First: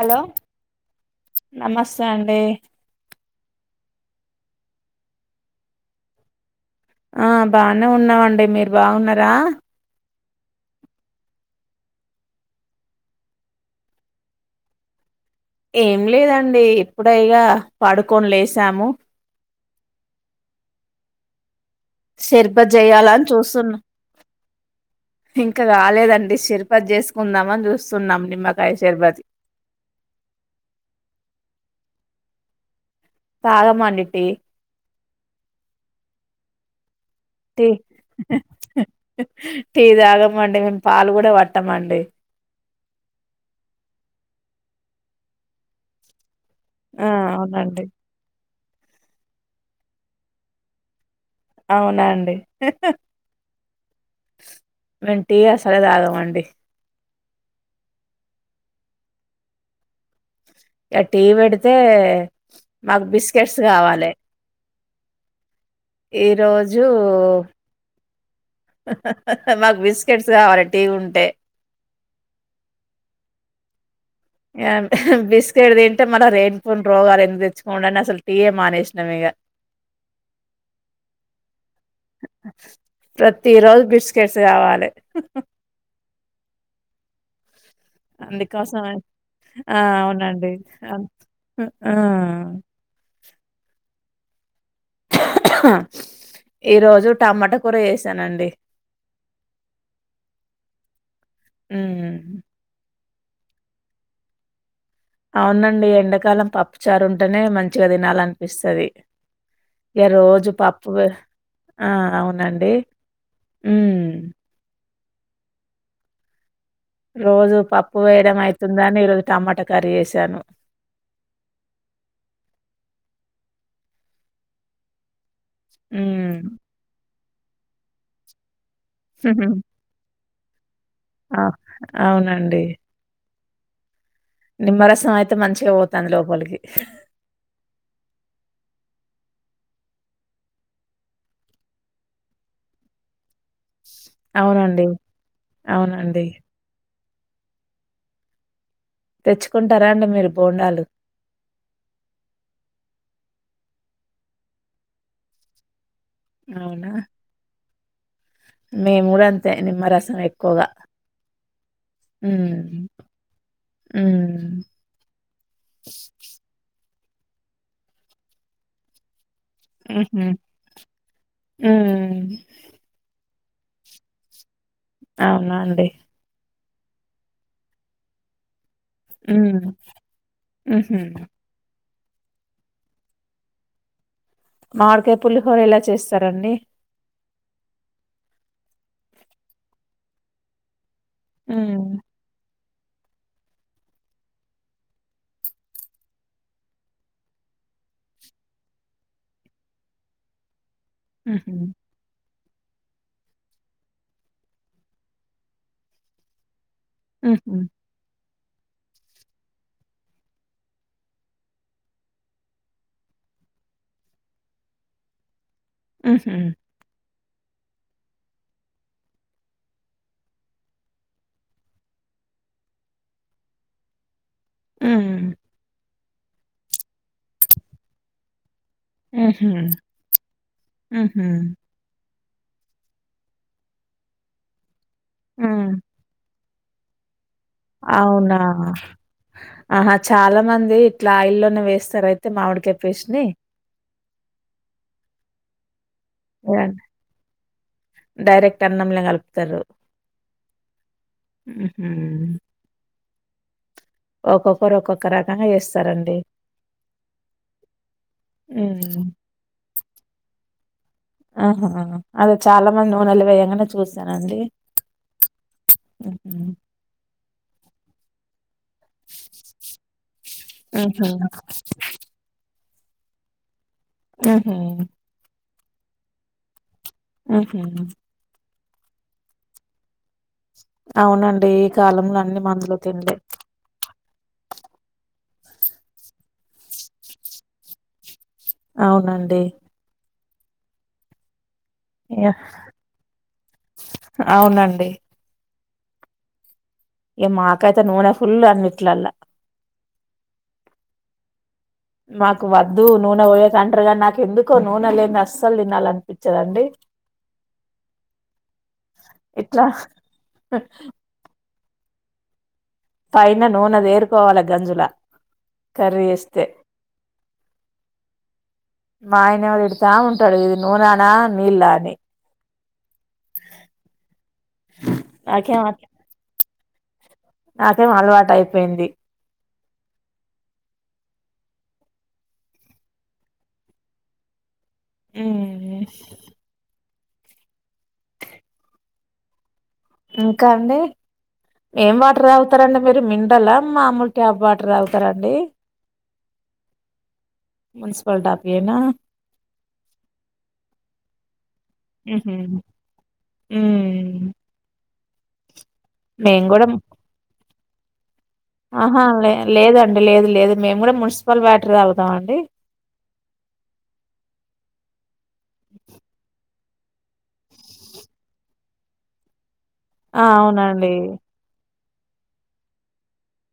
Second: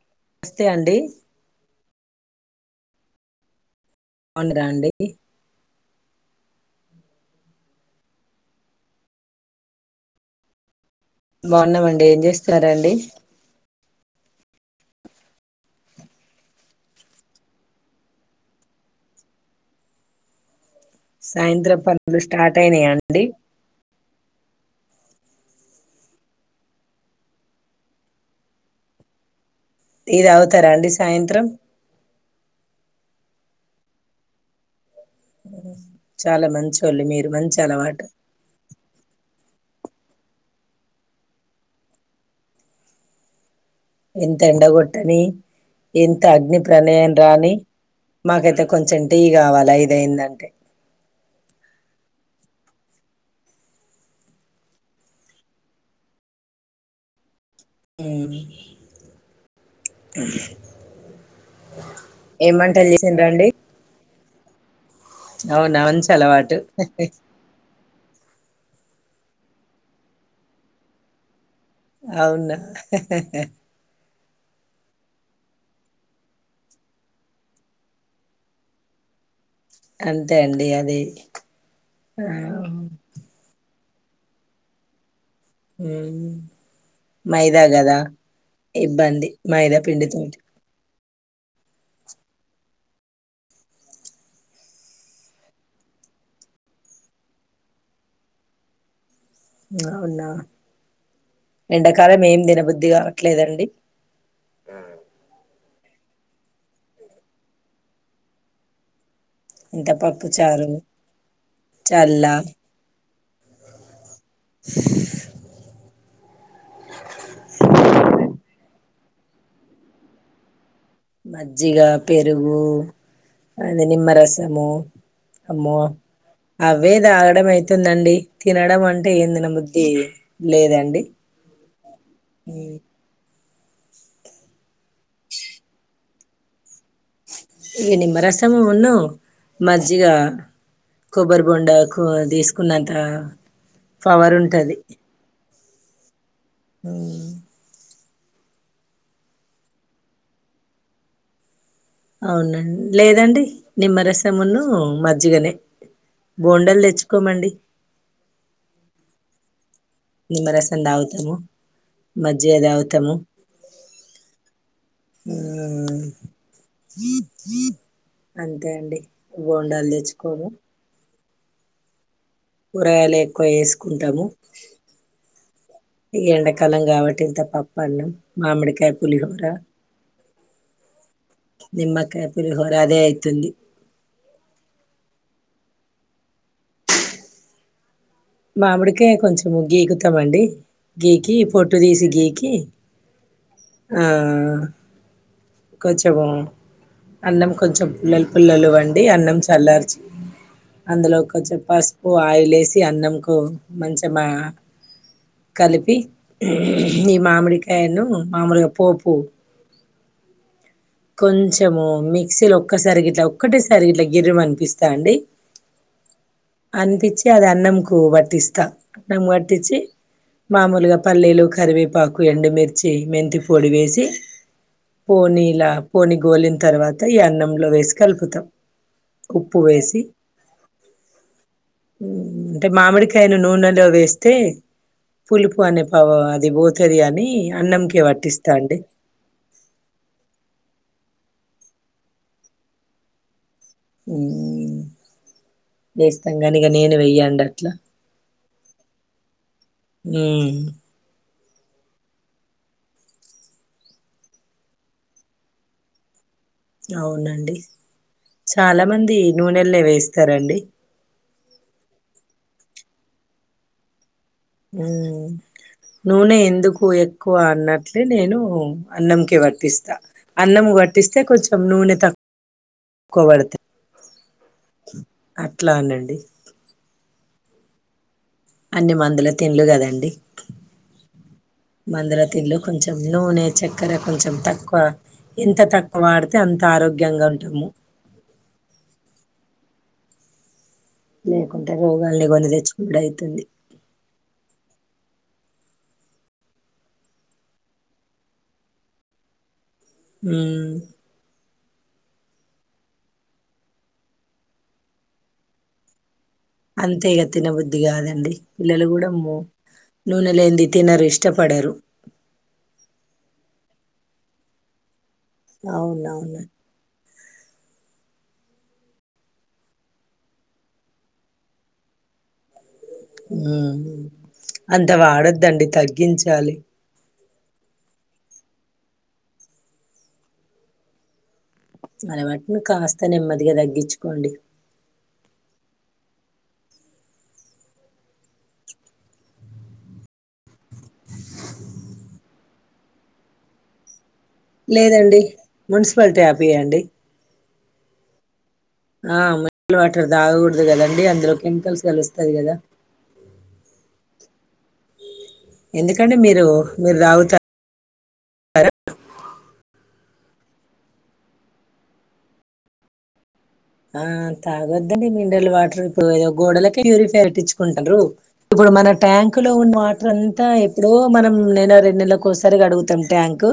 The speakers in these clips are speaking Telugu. హలో తే అండి నమస్తే అండీ పండరండి [inaudible] ఆ బానే ఉన్నామండి మీరు బాగున్నారా బాగున్నామండి ఏం చేస్తున్నారండి ఏం లేదండి ఇప్పుడే ఇక పడుకొని లేచాము సాయంత్రం పనులు స్టార్ట్ అయినాయండి సున్ ఇంకా రాలేదండి శరభత్ చేసుకుందామ చూస్తున్నాం నిమ్మకాయ శరభత్ టీ తాగుతారండి సాయంత్రం తాగమండి టీ ఉహు చాలా మంచోళ్ళు మీరు మంచి టీ అలవాటు టీ తాగమండి మేము పాలు కూడా పట్టమండి ఎంత ఎండ కొట్టని ఎంత ఆ అగ్నిప్రయణం రాణి అవునండి మాకైతే కొంచెం టీ కావాలి ఐదేంటంటే అవునండి మేము టి అసలు తాగమండి ఉ ఇగ టీ పెడితే వంటలు మాకు చేసిండ్రండి బిస్కెట్స్ కావాలి అవునా అలవాటు ఈరోజు హహహహ మాకు బిస్కెట్స్ కావాలి టీ ఉంటే అవునా హే హే హే హే అంటే ఇహ్ బిస్కెట్ తింటే మన లేనిపోని రోగాలు ఎందుకు తెచ్చుకోవడం అసలు టి ఏ మానేసినాం ఇగ అంతే అండి అది ఆ ప్రతిరోజు బిస్కెట్స్ కావాలి ఉ మైదా కదా అందుకోసమని ఇబ్బంది మైదా ఆ పిండితోటి అవునండి ఉ ఈరోజు టమోటా కూర చేశానండి అవునా హ్మ్ ఎండాకాలం ఏమీ తిని బుద్ధి కావట్లేదండి అవునండి ఎండాకాలం పప్పు చారు ఉంటేనే మంచిగా తినాలనిపిస్తది ఇంత ఇంకా పప్పు రోజు చారు పప్పు ఆ చల్ల అవునండి ఉ స్ రోజు పప్పువేయడం అయితుందని ఈరోజు టమాట కర్రీ చేశాను మజ్జిగ, పెరుగు అది నిమ్మరసము అమ్మో హ్మ్. అవే తాగడం అయితుందండి తినడం అంటే ఏం తిన బుద్ధి ది లేదండి. ఆ అవునండి నిమ్మరసం అయితే మంచిగా పోతాంది లోపలికి ఈ నిమ్మరసమును మజ్జిగ కొబ్బరి బోండా కు తీసుకున్నంత పవర్ ఉంటది అవునండి అవునండి. ఉ తెచ్చుకుంటారా అండి మీరు బోండాలు అవును లేదండి నిమ్మరసమును మజ్జిగనే బోండాలు అవునా? తెచ్చుకోమండి మేము గూడ అంతే నిమ్మరస నిమ్మరసం తాగుతాము మజ్జిగ హ్మ్. దాగుతాము హ్మ్. అంతే అండి బోండాలు ఆహ అవున్ తెచ్చుకోము ఊరగాయలు ఎక్కువ యేసుకుంటాము అవునా అండి ఎండాకాలం కాబట్టి ఇంత పప్పన్నం మామిడికాయ పులిహోర ఉను ఆహ నిమ్మకాయ పులిహోర అదే అయితుంది మామిడికాయ పులిహోర ఎలా చేస్తారండి మామిడికాయ కొంచం గీకుతామండి గీకి పొట్టు హ్మ్. తీసి గీకి ఆ కొంచెము అన్నం కొంచెం పుల్లలు పుల్లలు వండి అన్నం చల్లార్చి అందులో హుహు. కొంచెం పస్ పసుపు ఆయిల్ యేసి అన్నంకు మంచమా కలిపి ఈ హుహు. మామిడికాయను మామూలుగా పోపు కొంచెము మిక్సీలో ఒక్కసారి గిట్లా ఒక్కటే సారి ఇట్లా గిర్రమ్ అనిపిస్తా అండి ఉహు అనిపించి అది అన్నం కు పట్టిస్తా అన్నము కు పట్టిచ్చి మామూలుగా పల్లీలు కరివేపాకు ఎండుమిర్చి మెంతి పొడి వేసి హ్మ్. పోనీ ఇలా పోని గోలిన తర్వాత ఈ అన్నంలో వేసి కలుపుతా హుహు. ఉప్పు వేసి హుహు. అంటే మామిడికాయను నూనెలో వేస్తే పులుపు హ్మ్. అనే పవ అది పోతాది అని అన్నంకే పట్టిస్తా అవునా! అండి ఆహా చాలా మంది ఇట్లా ఆయిల్ లోనే వేస్తారు అయితే మామిడికాయ పేస్ట్ ని వేస్తాం కాని ఇగ యాహ్! నేను వెయ్యానండి అట్లా డైరెక్ట్ అన్నంలోనే కలుపుతారు ఉమ్ ఉహు ఒకొకరు ఒక్కొక్క రకంగా చేస్తారండి అవునండి హ్మ్. చాలామంది నూనెల్లో వేస్తారండి ఆహ అదే చాలా మంది నూనెలో వేయ్యంగానే చూసానండి హుహు. నూనె ఎందుకు ఎక్కువ అన్నట్లే నేను అన్నం కే పట్టిస్తా అన్నంముకు హుహు. పట్టిస్తే కొంచెం నూనె తక్కు తక్కువ పడతాయి ఆహా అట్లా అనండి ఆహా అవును అన్ని మందుల తిండ్లు కదండి అవునండి. ఈ కాలంలో మందుల అన్ని తిండ్లు మందులు కొంచెం తిండే. నూనె చక్కెర కొంచెం తక్కువ ఎంత తక్కువ వాడితే అంత ఆరోగ్యంగా ఉంటాము అవునండి లేకుంటే రోగాల్ని యాహ్! కొని తెచ్చుకోనుడు అయితుంది అవునండి ఏ మాకైతే నూనె ఫుల్ అన్నిట్లల్ల ఉమ్ నాకు వద్దు నూనె వోయేస్ అంటర్ గన్ నాక్ ఎందుకో నూనె లేంద్ అస్సలు తినాలన్ చ్చదండి అంతేగ తినబుద్ధి కాదండి పిల్లలు కూడా మో ఇట్లా నూనె లేంది తినరు ఇష్టపడరు పైన నూనె తేరుకోవాలె గంజుల కర్రీ అవునవును యేస్తే మా ఆయనేవొ తిడతా ఉంటడు ఇది నూనానా నీళ్ళ అని ఉమ్ అంత నాకేం వాడద్దండి తగ్గించాలి నాకేం అలవాటయిపోయింది అలవాట్ను కాస్త నెమ్మదిగా దగ్గిచుకోండి ఉమ్మ్మ్ హ్ ఇంకా అండి ఏం వాటర్ తగుతారండి మీరు మిండల మామూల్ ట్యాబ్ వాటర్ తగుతారా లేదండి అండి మున్సిపల్ ట్యాప్ ఇయ్యండి మున్సిపల్ టాప్యినా ఆ మిల్ వాటర్ తాగకూడదు గదండి అందులో కెమికల్స్ కలుస్తాయ్ గద ఊమ్ ఎందుకండి మీరు కూడా మీర్ తాగుత్ అహా లే లేదండి లేదు లేదు మేము గూడ మున్సిపల్ వాటర్ యే తాగుతాం అండి ఆ తాగొద్దండి మినరల్ వాటరు ఇప్పుడు ఏదో గోడలక్ ప్యూరిఫై వెట్టించ్చుకుంటారు ఇప్పుడు మన ట్యాంకు లో ఉన్న వాట్ ఆ త్రంతా ఎప్పుడో అవునండి మనం నెల రెండ్ నెలకోసారి కడుగుతాం ట్యాంక్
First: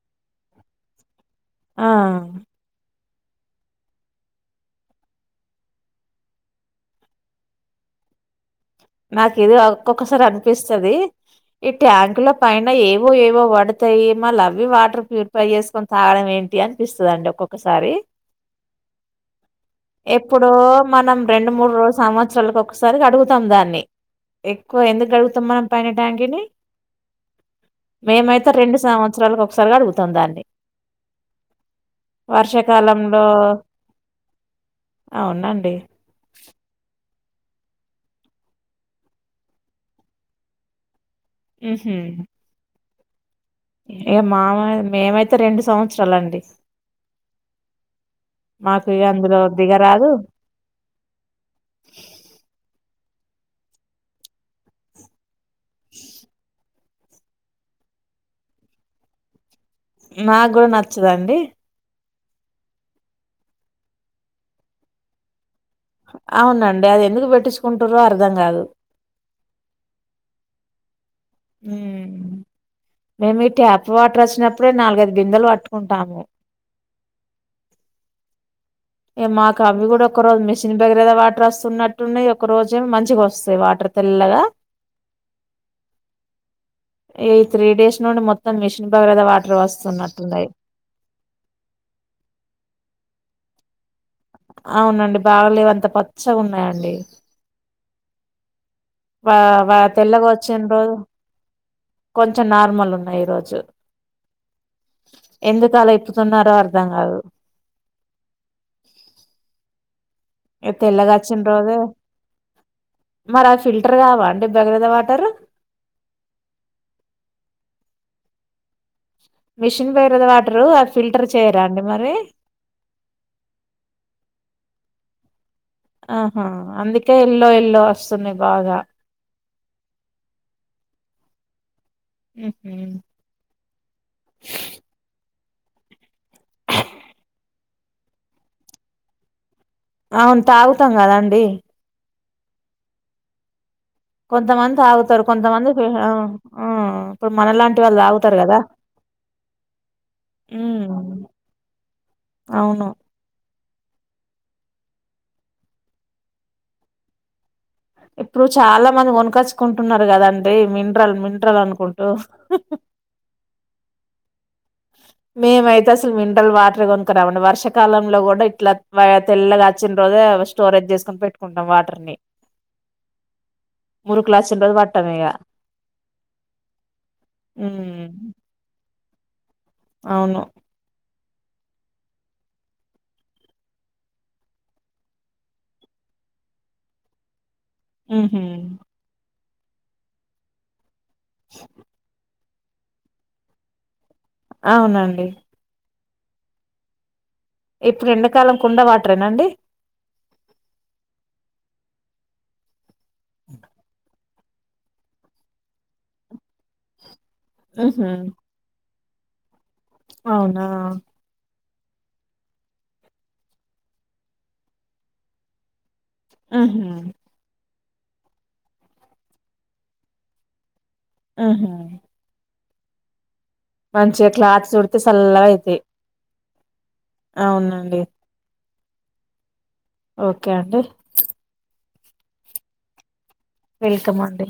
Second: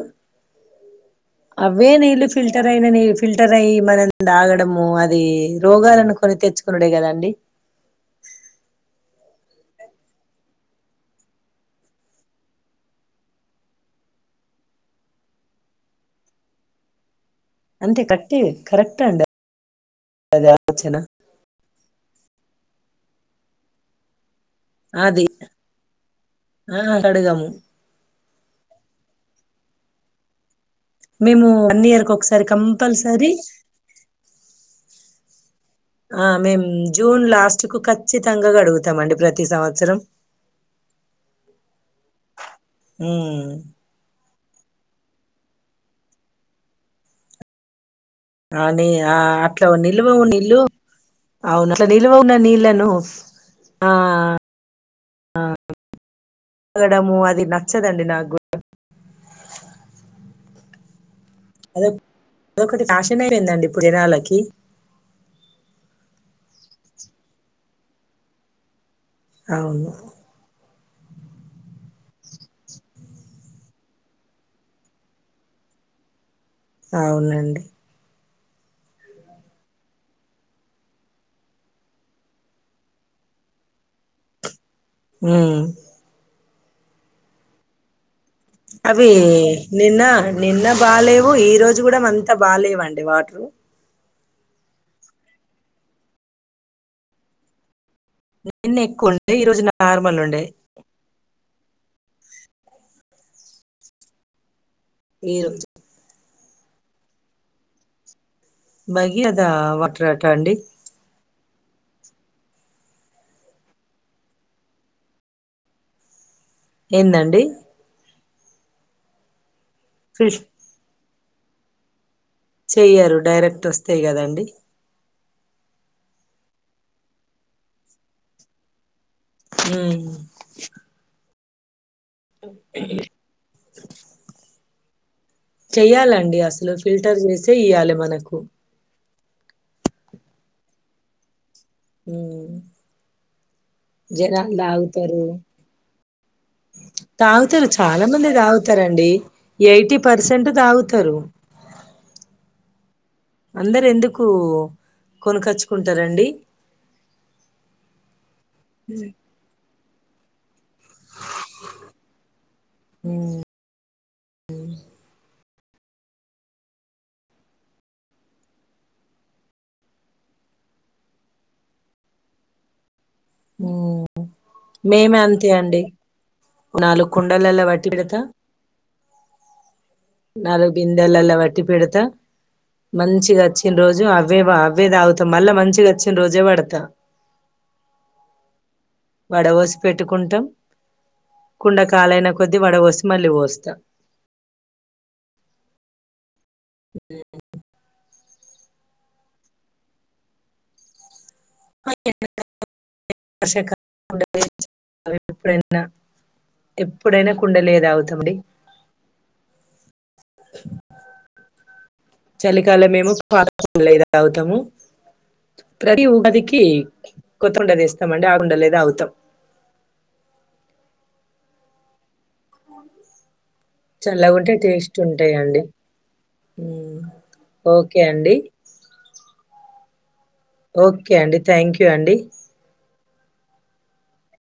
అవ్వే నీళ్లు ఆ ఫిల్టర్ అయిన నీ ఫిల్టర్ అయ్యి మనం తాగడము అద్ దీ రోగాలను కొని తెచ్చుకునుడే కదాండి నాకేదో అ ఒక్కొక్కసారి అనిపిస్తది ఈ ట్యాంకు ల పైన ఏవో ఏవో వడతయి మళ్ళవి వాటర్ ప్యూరిఫై చేసుకొన్ తాగడం ఏంటి అనిపిస్తుందండ్ ఒక్కొక్ ఒక్కసారి అంతే కరెక్టే కరెక్ట్ అండి అది ఎప్పుడో ఆలోచన మనం రెండు మూడ్ రో సంవత్సరాలకొక్కసారి కడుగుతాం దాన్ని ఎక్కువ ఎందుక్ అది గడుగుతాం మనం పైన ట్యాంకీని ఆ అడగము మేమైతే రెండు సంవత్సరాలక్ ఒకసారి కడుగుతం దాన్ని మేము వన్ ఇయర్ కొక్కసారి వర్షాకాలంలో కంపల్సరీ అవునండి ఆ మేం జూన్ లాస్ట్ కు ఖచ్చితంగా కడుగుతామండి ప్రతి సంవత్సరం ఉహుమ్ ఉమ్మ్ ఏ మావై మేమైతే రెండు సంవత్సరాలండి ఆని మాకు ఇగ ఆ అందులో అట్లా దిగరాదు నిల్వవు నిల్లు అవును అట్ల నిలువ ఉన్నా నీళ్ళను ఆ అ గడము అది నచ్చదండి నాగ్గూ నాగ్గూడా నచ్చదండి అదెప్ అదొకటి ఫ్యాషన్ అయిందండి ఇప్పుడ్ జనాలకి అవునండి అది ఎందుకు పెట్టించుకుంటురో అర్ధం కాదు ఔను హుమ్ మేమి ట్యాప్ వాటర్ వచ్చినప్పుడే నాలుగైదు బిందెలు వట్టుకుంటాము ఔనండి ఇగ మాకవ్వి గుడ ఒకరోజు మిషిన్ దగ్గరద వాటర్ వస్తున్నట్టున్నయ్ ఒక రోజేమో మంచిగొస్తయి వాటర్ తెల్లగా ఉమ్ ఇగ ఈ త్రీ డేస్ నుండి మొత్తం మిషిన్ అవి భగీరథ వాటర్ నిన్న వస్తున్నట్టున్నయ్ నిన్న బాలేవు ఈ రోజు గుడం అంత బాలేవండి వాటరు అవునండి బాగలేవ్ అంత పచ్చగున్నాయండి ఇన్నె వా వ తెల్లగొచ్చిన్ రోజు కొంచెం నార్మల్ ఉన్నయ్ ఈరోజు ఈ రోజు ఎందుకలా ఇప్పు తున్నారో అర్థం గాదు భగీరథా వటరట అండి ఇగ తెల్లగా అచ్చిన్ రోజు మరి అవి ఫిల్టర్ కావాండి భగీరథ వాటరు ఏందండి మిషిన్ భగీరథ ఫిష్ వాటరు అద్ ఫిల్టర్ చేయరాండి మరి చెయ్యరు డైరెక్ట్ వస్తయ్ గదండి ఆహా అందుకే ఎల్లో ఎల్లో వస్తున్నయి బాగా హుమ్ ఉహూ చెయ్యాలండి అసలు ఫిల్టర్ చజేసే ఇయ్యాలె మనకు ఔన్ తాగుతం గదండి ఉమ్ జనాల్ కొంతమంది దాగుతరు తాగుతారు కొంతమంది ఫి- ఆ ఆ ఇప్పుడు తాగుతరు మనలాంటి వాళ్ళు చాలా మంది తాగుతారు కదా తాగుతరండి ఎయిటీ పర్సెంట్ తాగుతరు ఔను అందరెందుకూ కొనకచ్చుకుంటరండి ఇప్పుడు చాలా మంది కొనకచ్చ కుంటున్నార్గదండి మిన్రల్ మిన్రల్ అనుకుంటూ హు మేమైతసల్ మిన్రల్ వాటరే కొన్కరామండి వర్షకాలంలో గుడ ఇట్లా తెల్లగచ్చిన రోజే స్టోరేజ్ చేస్కున్ పెట్టుకుంటం వాటర్ ని హ్మ్ మరుకులచ్చిన్ రోజ్ వట్టమిగా నాలుకుండలల వట్టి వెడతా అవును నాలుబిందెల్లాల వట్టి పేడత మంచిగచ్చిన రోజు అవే అవే తాగుతం మళ్ళా మంచిగొచ్చిన్ రోజే వడతా ఉహూ వడవొస్ పెట్టుకుంటం కుండ కాలైన కొద్దీ వడవొస్ మళ్ళీ వోస్తా ఔనండి ఇ ఇప్పుడెండకాలం కుండ వాటరేనాండి [unintelligible] ఎప్పుడైన కుండలయే ఉహు తాగుతమండి ఔనా చలికాల మేమో పాలు తాగుతాము ప్రతి ఉగాదికి ఉహు కొత్త ఉండేద్ ఎస్తామండి ఆగు ఉండలేదా అగుతాం. ఉహుహ్ నో దీస్ మంచిగా చల్లగుంటే క్లాత్ టేస్ట్ చుడితే సల్లగా ఉంటాయండి అయితాయి ఉహ్ ఓకే అవునండి అండి. ఓకే అండి. కే అండి థ్యాంక్యూ అండి. వెల్కమ్ అండి.